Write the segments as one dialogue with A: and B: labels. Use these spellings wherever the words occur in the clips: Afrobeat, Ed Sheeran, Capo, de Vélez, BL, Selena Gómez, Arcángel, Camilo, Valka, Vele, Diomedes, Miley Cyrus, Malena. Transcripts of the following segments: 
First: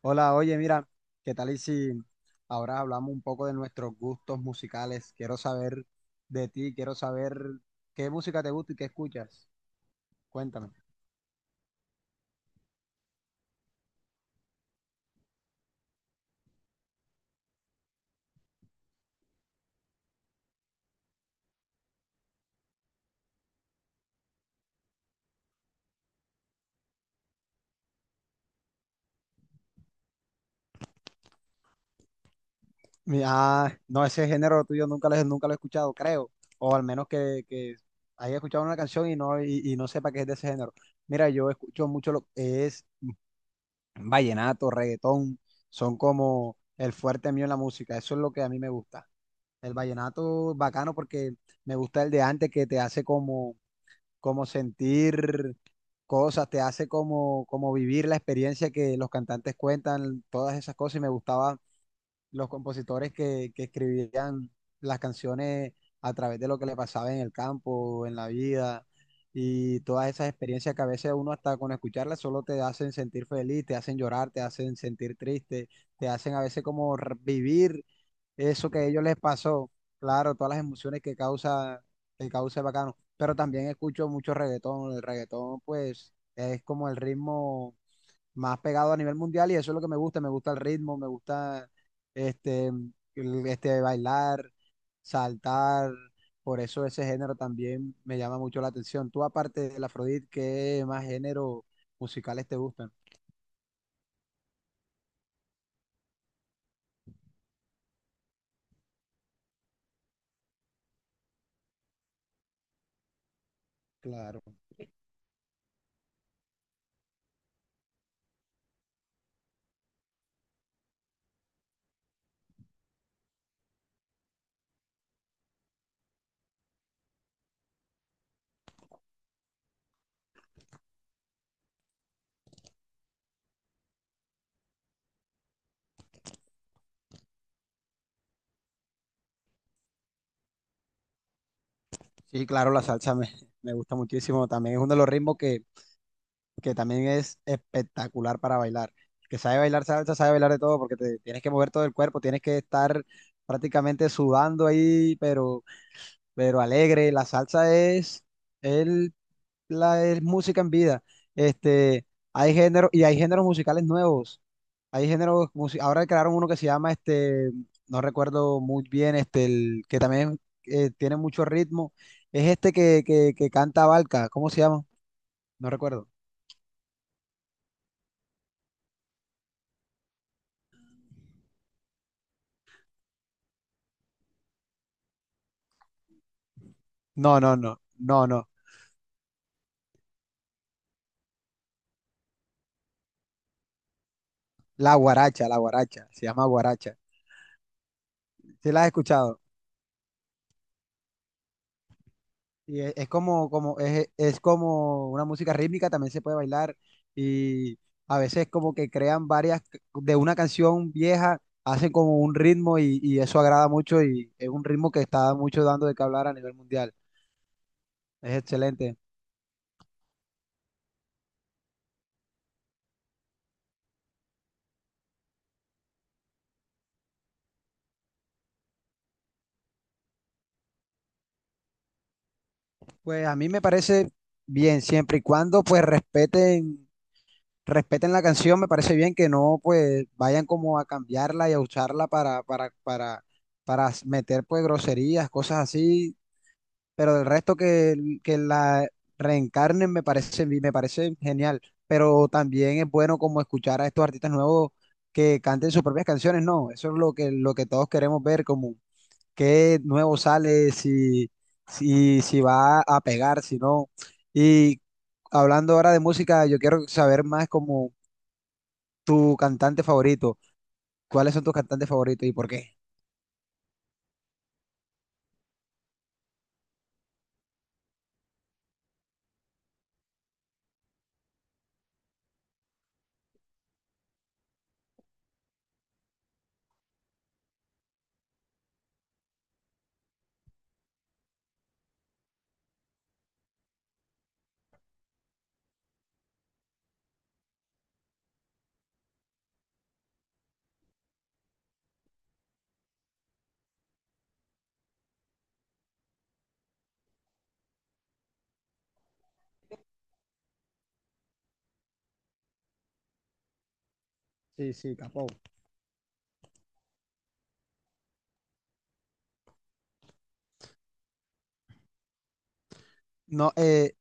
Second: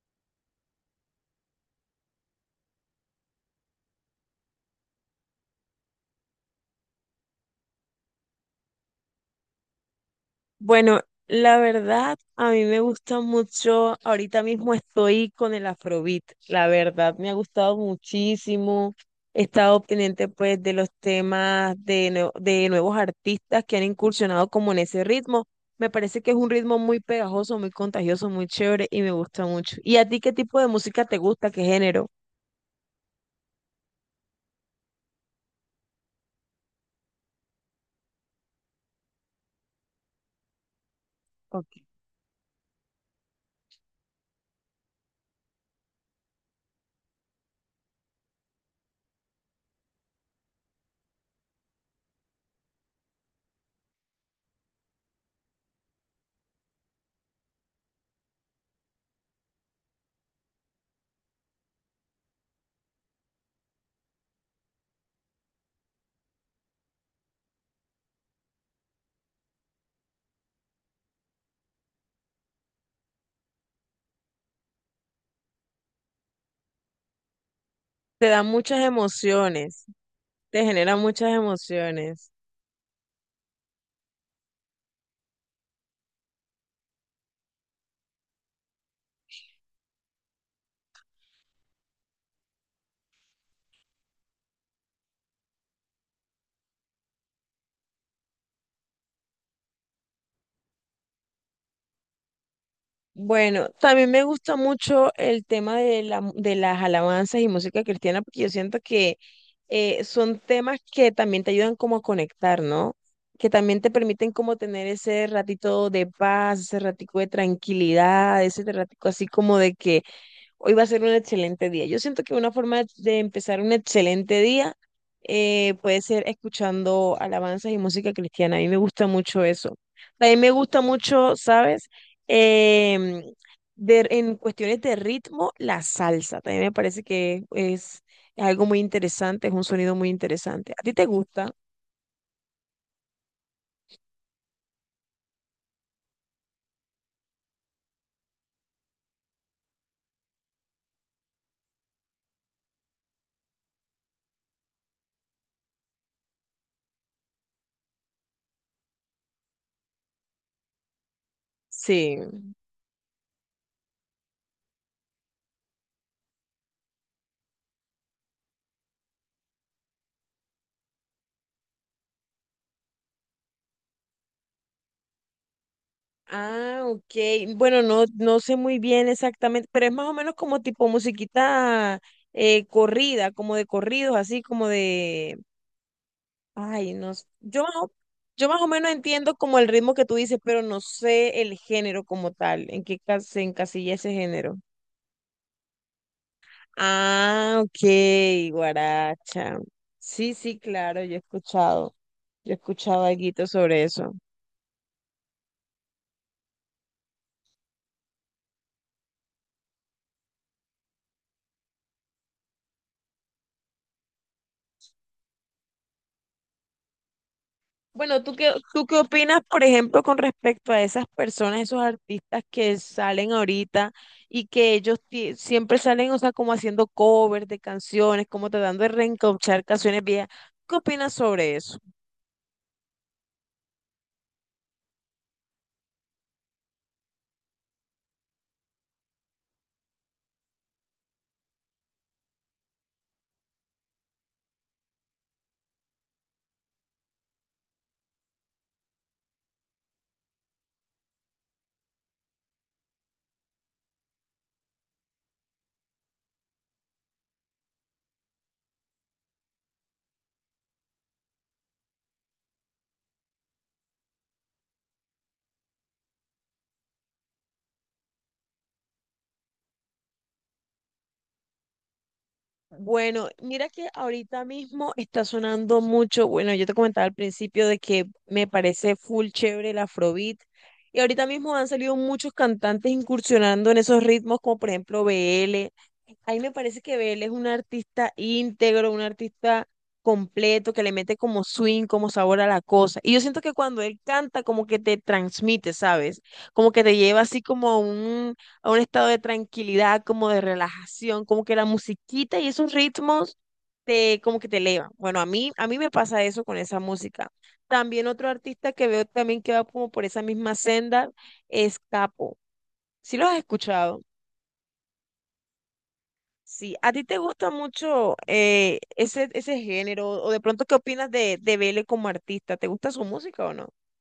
A: Hola, oye, mira, ¿qué tal y si ahora hablamos un poco de nuestros gustos musicales? Quiero saber de ti, quiero saber qué música te gusta y qué escuchas. Cuéntame.
B: Bueno, la verdad, a mí me gusta mucho, ahorita mismo estoy con el Afrobeat, la verdad, me ha gustado muchísimo. He estado pendiente pues de los temas de nuevos artistas que han incursionado como en ese ritmo. Me parece que es un ritmo muy pegajoso, muy contagioso, muy chévere y me gusta mucho. ¿Y a ti qué tipo de música te gusta? ¿Qué género?
A: No, ese género tuyo nunca nunca lo he escuchado, creo. O al menos que haya escuchado una canción y y no sepa que es de ese género. Mira, yo
B: Ok.
A: escucho mucho lo que es vallenato, reggaetón, son como el fuerte mío en la música. Eso es lo que a mí me gusta. El vallenato bacano porque me gusta el de antes que te hace como sentir cosas, te hace como vivir la experiencia que los cantantes cuentan, todas esas cosas, y me gustaba los compositores que escribían las canciones a través de lo que le pasaba en el campo, en la vida, y todas esas experiencias que a veces uno hasta con escucharlas solo te hacen sentir feliz, te hacen llorar, te hacen sentir triste, te hacen a veces como vivir
B: Te da
A: eso que
B: muchas
A: a ellos les pasó,
B: emociones,
A: claro, todas las
B: te genera
A: emociones
B: muchas
A: que
B: emociones.
A: causa el bacano, pero también escucho mucho reggaetón, el reggaetón pues es como el ritmo más pegado a nivel mundial y eso es lo que me gusta el ritmo, me gusta este, bailar, saltar, por eso ese género también me llama mucho la atención. Tú aparte del Afrodit, ¿qué más géneros musicales te gustan?
B: Bueno, también me gusta mucho el tema de las alabanzas y música cristiana porque yo siento que son temas que también te ayudan como a conectar, ¿no? Que también te permiten
A: Claro.
B: como tener ese ratito de paz, ese ratico de tranquilidad, ese ratico así como de que hoy va a ser un excelente día. Yo siento que una forma de empezar un excelente día puede ser escuchando alabanzas y música cristiana. A mí me gusta mucho eso. También me gusta mucho, ¿sabes? Em, en cuestiones de ritmo, la salsa. También me parece es algo muy interesante, es un sonido muy interesante. ¿A ti te gusta?
A: Sí, claro, me gusta muchísimo, también es uno de los ritmos que también es espectacular para bailar. El que sabe bailar salsa, sabe bailar de todo porque te tienes que mover todo el cuerpo, tienes que estar prácticamente sudando ahí, pero alegre. La salsa el, es música en vida. Este,
B: Sí.
A: hay géneros musicales nuevos. Hay ahora crearon uno que se llama, no recuerdo muy bien, que también tiene mucho ritmo. Es este que canta Valka, ¿cómo se llama? No recuerdo.
B: Ah, ok. Bueno, no, no sé muy bien exactamente, pero es más o menos como tipo musiquita corrida, como de corridos, así como de... Ay, no s-
A: No, no, no, no, no.
B: Yo más o menos entiendo como el ritmo que tú dices, pero no sé el género como tal, en qué se encasilla ese género.
A: La guaracha, se llama guaracha.
B: Ah, ok,
A: ¿Sí la has escuchado?
B: guaracha. Sí, sí, claro, yo he
A: Y
B: escuchado
A: es
B: algo sobre eso.
A: es como una música rítmica, también se puede bailar. Y a veces como que crean de una canción vieja, hacen como un ritmo y eso agrada mucho y es un ritmo que está mucho dando de qué hablar a nivel mundial.
B: Bueno,
A: Es
B: ¿tú qué
A: excelente.
B: opinas, por ejemplo, con respecto a esas personas, esos artistas que salen ahorita y que siempre salen, o sea, como haciendo covers de canciones, como tratando de reencauchar canciones viejas? ¿Qué opinas sobre eso?
A: Pues a mí me parece bien, siempre y cuando pues respeten la canción, me parece bien que no pues vayan como a cambiarla y a usarla para meter pues groserías, cosas así pero del que la reencarnen me parece genial. Pero también es bueno como escuchar a estos artistas nuevos que canten sus propias canciones, ¿no? Eso es lo que todos queremos ver, como qué nuevo sale, si, si, si va a pegar, si no. Y hablando ahora de música, yo quiero saber más como tu cantante favorito. ¿Cuáles son tus cantantes favoritos y por qué?
B: Bueno, mira que ahorita mismo está sonando mucho, bueno, yo te comentaba al principio de que me parece full chévere el Afrobeat y ahorita mismo han salido muchos cantantes incursionando en esos ritmos como por ejemplo BL. Ahí me parece que BL es un artista íntegro, un artista completo que le mete como swing, como sabor a la cosa. Y yo siento que cuando él canta como que te transmite, ¿sabes? Como que te lleva así como a un estado de tranquilidad, como de relajación, como que la musiquita y esos ritmos como que te elevan. Bueno, a mí me pasa eso con esa música. También otro artista que veo también que va como por esa misma senda es Capo. ¿Sí lo has escuchado?
A: Sí, sí, capo.
B: Sí, ¿a ti te gusta mucho ese género? ¿O de pronto qué opinas de Vele como artista? ¿Te gusta su música
A: No,
B: o no?
A: eh,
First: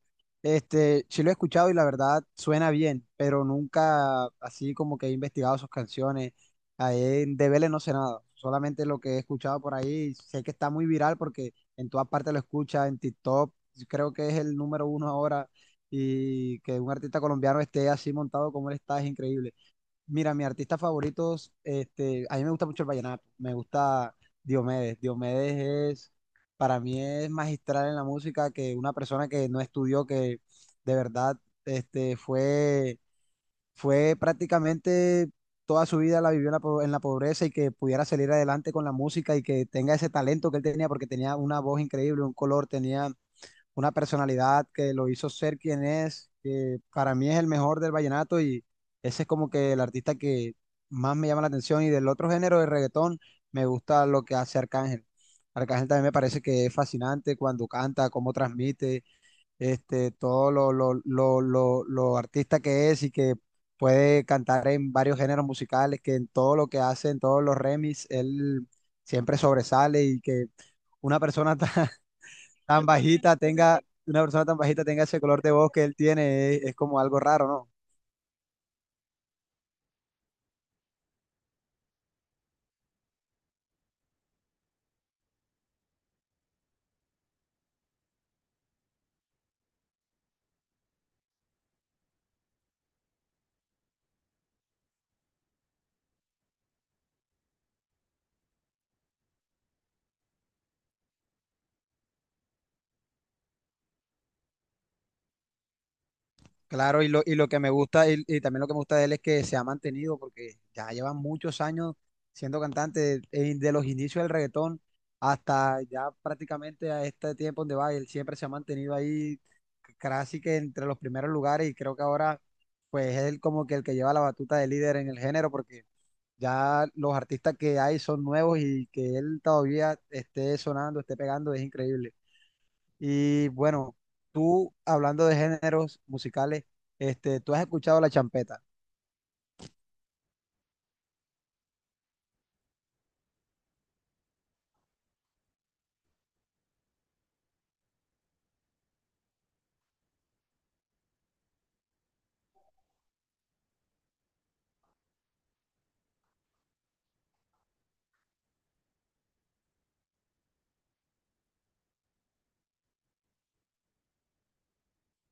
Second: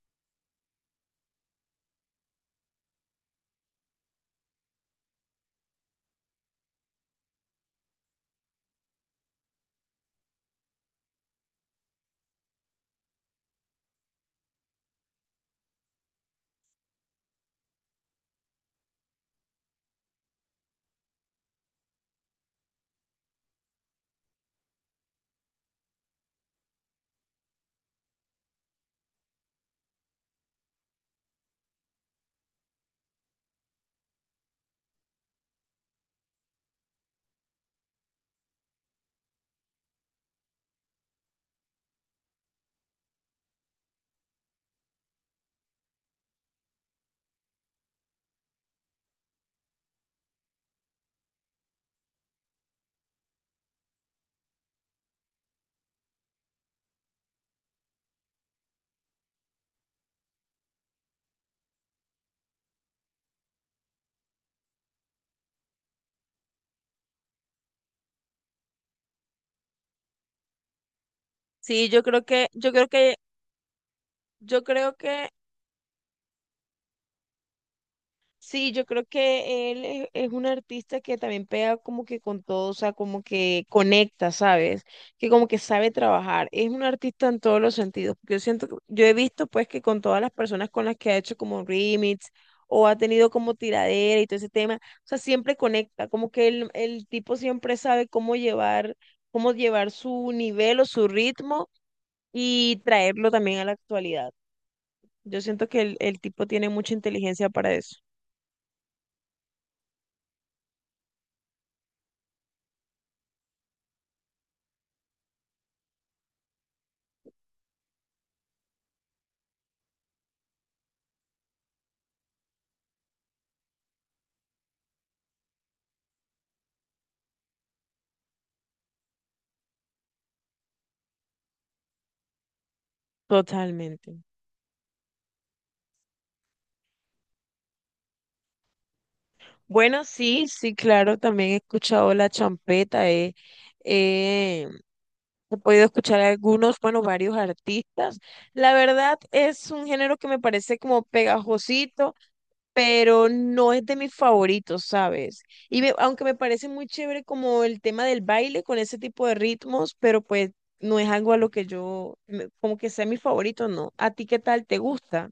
A: este, sí lo he escuchado y la verdad suena bien, pero nunca así como que he investigado sus canciones. Ahí en de Vélez no sé nada, solamente lo que he escuchado por ahí. Sé que está muy viral porque en todas partes lo escucha, en TikTok, creo que es el número uno ahora. Y que un artista colombiano esté así montado como él está es increíble. Mira, mis artistas favoritos, a mí me gusta mucho el vallenato, me gusta Diomedes. Para mí es magistral en la música que una persona que no estudió, que de verdad, este, fue, fue prácticamente toda su vida la vivió en en la pobreza y que pudiera salir adelante con la música y que tenga ese talento que él tenía, porque tenía una voz increíble, un color, tenía una personalidad que lo hizo ser quien es, que para mí es el mejor del vallenato y ese es como que el artista que más me llama la atención y del otro género de reggaetón me gusta lo que hace Arcángel. Arcángel también me parece que es fascinante cuando canta, cómo transmite, todo lo artista que es y que puede cantar en varios géneros musicales, que en todo lo que hace, en todos los remix, él siempre sobresale y que una persona
B: Sí, yo creo que, yo
A: tan
B: creo que,
A: una persona tan
B: yo
A: bajita
B: creo
A: tenga ese
B: que
A: color de voz que él tiene, es como algo raro, ¿no?
B: sí, yo creo que él es un artista que también pega como que con todo, o sea, como que conecta, ¿sabes? Que como que sabe trabajar. Es un artista en todos los sentidos. Yo siento, yo he visto pues que con todas las personas con las que ha hecho como remix o ha tenido como tiradera y todo ese tema, o sea, siempre conecta, como que el tipo siempre sabe cómo llevar su nivel o su ritmo y traerlo también a la actualidad. Yo siento que el tipo tiene mucha
A: Claro, y
B: inteligencia
A: lo que me
B: para eso.
A: y también lo que me gusta de él es que se ha mantenido, porque ya lleva muchos años siendo cantante, de los inicios del reggaetón hasta ya prácticamente a este tiempo donde va, él siempre se ha mantenido ahí casi que entre los primeros lugares y creo que ahora pues es él como que el que lleva la batuta de líder en el género porque ya los artistas que hay son nuevos y que él todavía esté sonando, esté pegando, es increíble. Y bueno,
B: Totalmente.
A: tú hablando de géneros musicales, ¿tú has escuchado la champeta?
B: Bueno, sí, sí, claro, también he escuchado la champeta, he- he podido escuchar algunos, bueno, varios artistas. La verdad es un género que me parece como pegajosito, pero no es de mis favoritos, ¿sabes? Y aunque me parece muy chévere como el tema del baile con ese tipo de ritmos, pero pues no es algo a lo que como que sea mi favorito, ¿no? ¿A ti qué tal te gusta?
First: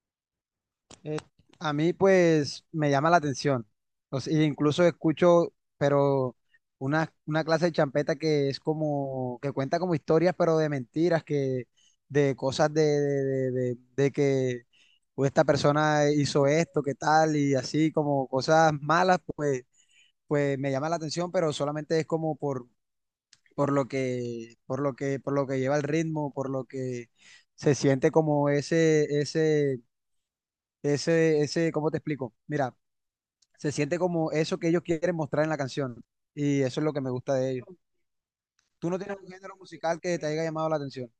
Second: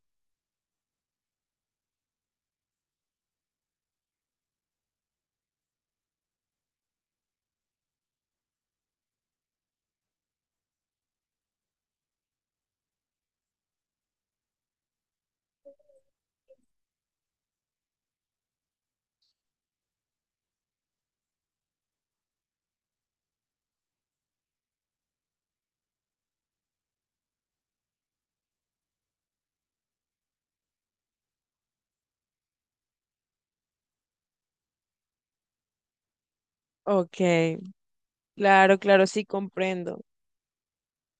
A: Eh, a mí pues me llama la atención. O sea, incluso escucho, pero una clase de champeta que es como, que cuenta como historias, pero de mentiras, que de cosas de que pues, esta persona hizo esto, que tal, y así como cosas malas, pues, pues me llama la atención, pero solamente es como por lo por lo que lleva el ritmo, por lo que se siente como ese. ¿Cómo te explico? Mira, se siente como eso que ellos quieren mostrar en la canción. Y eso es lo que me
B: Ok,
A: gusta de ellos.
B: claro,
A: ¿Tú no
B: claro,
A: tienes
B: sí
A: un género musical
B: comprendo.
A: que te haya llamado la atención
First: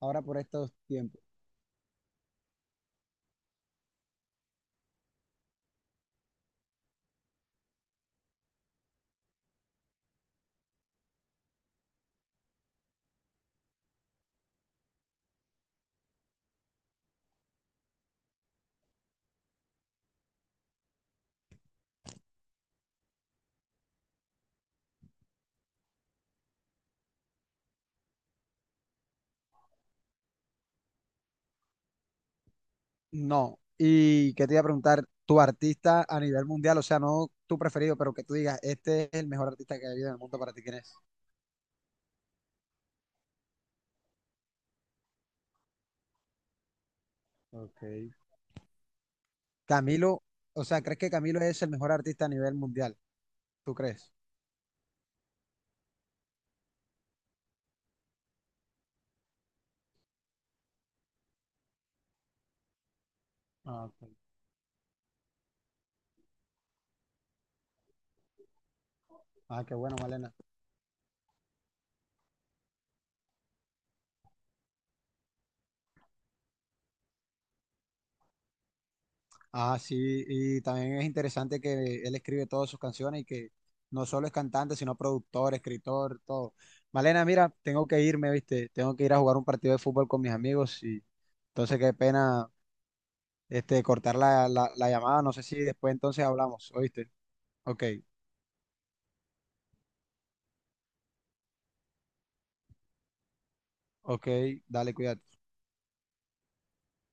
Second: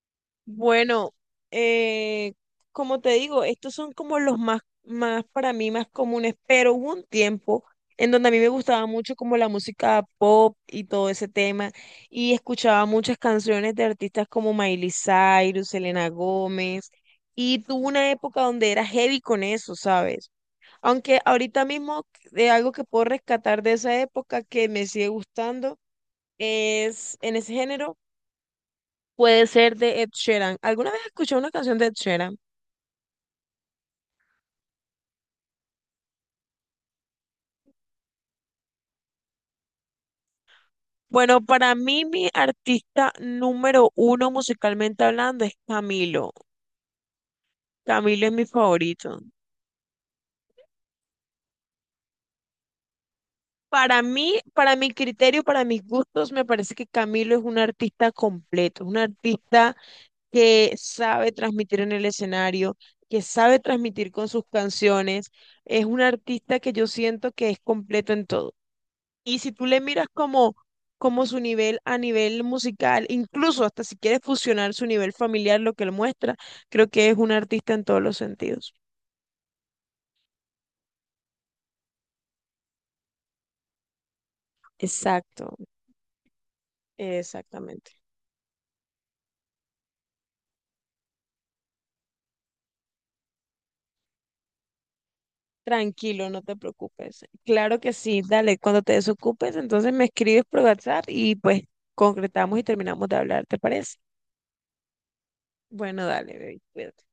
A: ahora por estos
B: Bueno,
A: tiempos?
B: eh, como te digo, estos son como más para mí más comunes, pero hubo un tiempo en donde a mí me gustaba mucho como la música pop y todo ese tema, y escuchaba muchas canciones de artistas como Miley Cyrus, Selena Gómez, y tuve una época donde era heavy con eso, ¿sabes? Aunque ahorita mismo de algo que puedo rescatar de esa época que me sigue gustando es en ese género puede ser de Ed Sheeran. ¿Alguna vez escuché una canción de Ed Sheeran?
A: No. Y qué te iba a preguntar, tu artista a nivel mundial, o sea, no tu preferido, pero que tú digas, este es el mejor artista que ha habido en el mundo para ti, ¿quién es?
B: Bueno, para mí mi artista número uno musicalmente hablando es Camilo.
A: Ok,
B: Camilo es mi favorito.
A: Camilo, o sea, ¿crees que Camilo es el mejor artista a nivel mundial? ¿Tú
B: Para
A: crees?
B: mí, para mi criterio, para mis gustos, me parece que Camilo es un artista completo, un artista que sabe transmitir en el escenario, que sabe
A: Ah, ok.
B: transmitir con sus canciones. Es un artista que yo siento que es completo en todo. Y si
A: Ah,
B: tú
A: qué
B: le
A: bueno,
B: miras
A: Malena.
B: como, como su nivel a nivel musical, incluso hasta si quieres fusionar su nivel familiar, lo que él muestra, creo que es un artista en todos los sentidos.
A: Ah, sí, y también es interesante que él escribe todas sus canciones y que no solo es cantante, sino productor,
B: Exacto,
A: escritor, todo. Malena, mira, tengo
B: exactamente.
A: que irme, ¿viste? Tengo que ir a jugar un partido de fútbol con mis amigos y entonces qué pena cortar la la llamada. No sé si después entonces
B: Tranquilo, no te
A: hablamos, ¿oíste?
B: preocupes. Claro
A: Ok,
B: que sí, dale, cuando te desocupes, entonces me escribes por WhatsApp y pues concretamos y terminamos de hablar, ¿te parece?
A: ok, dale, cuídate.
B: Bueno, dale, baby, cuídate.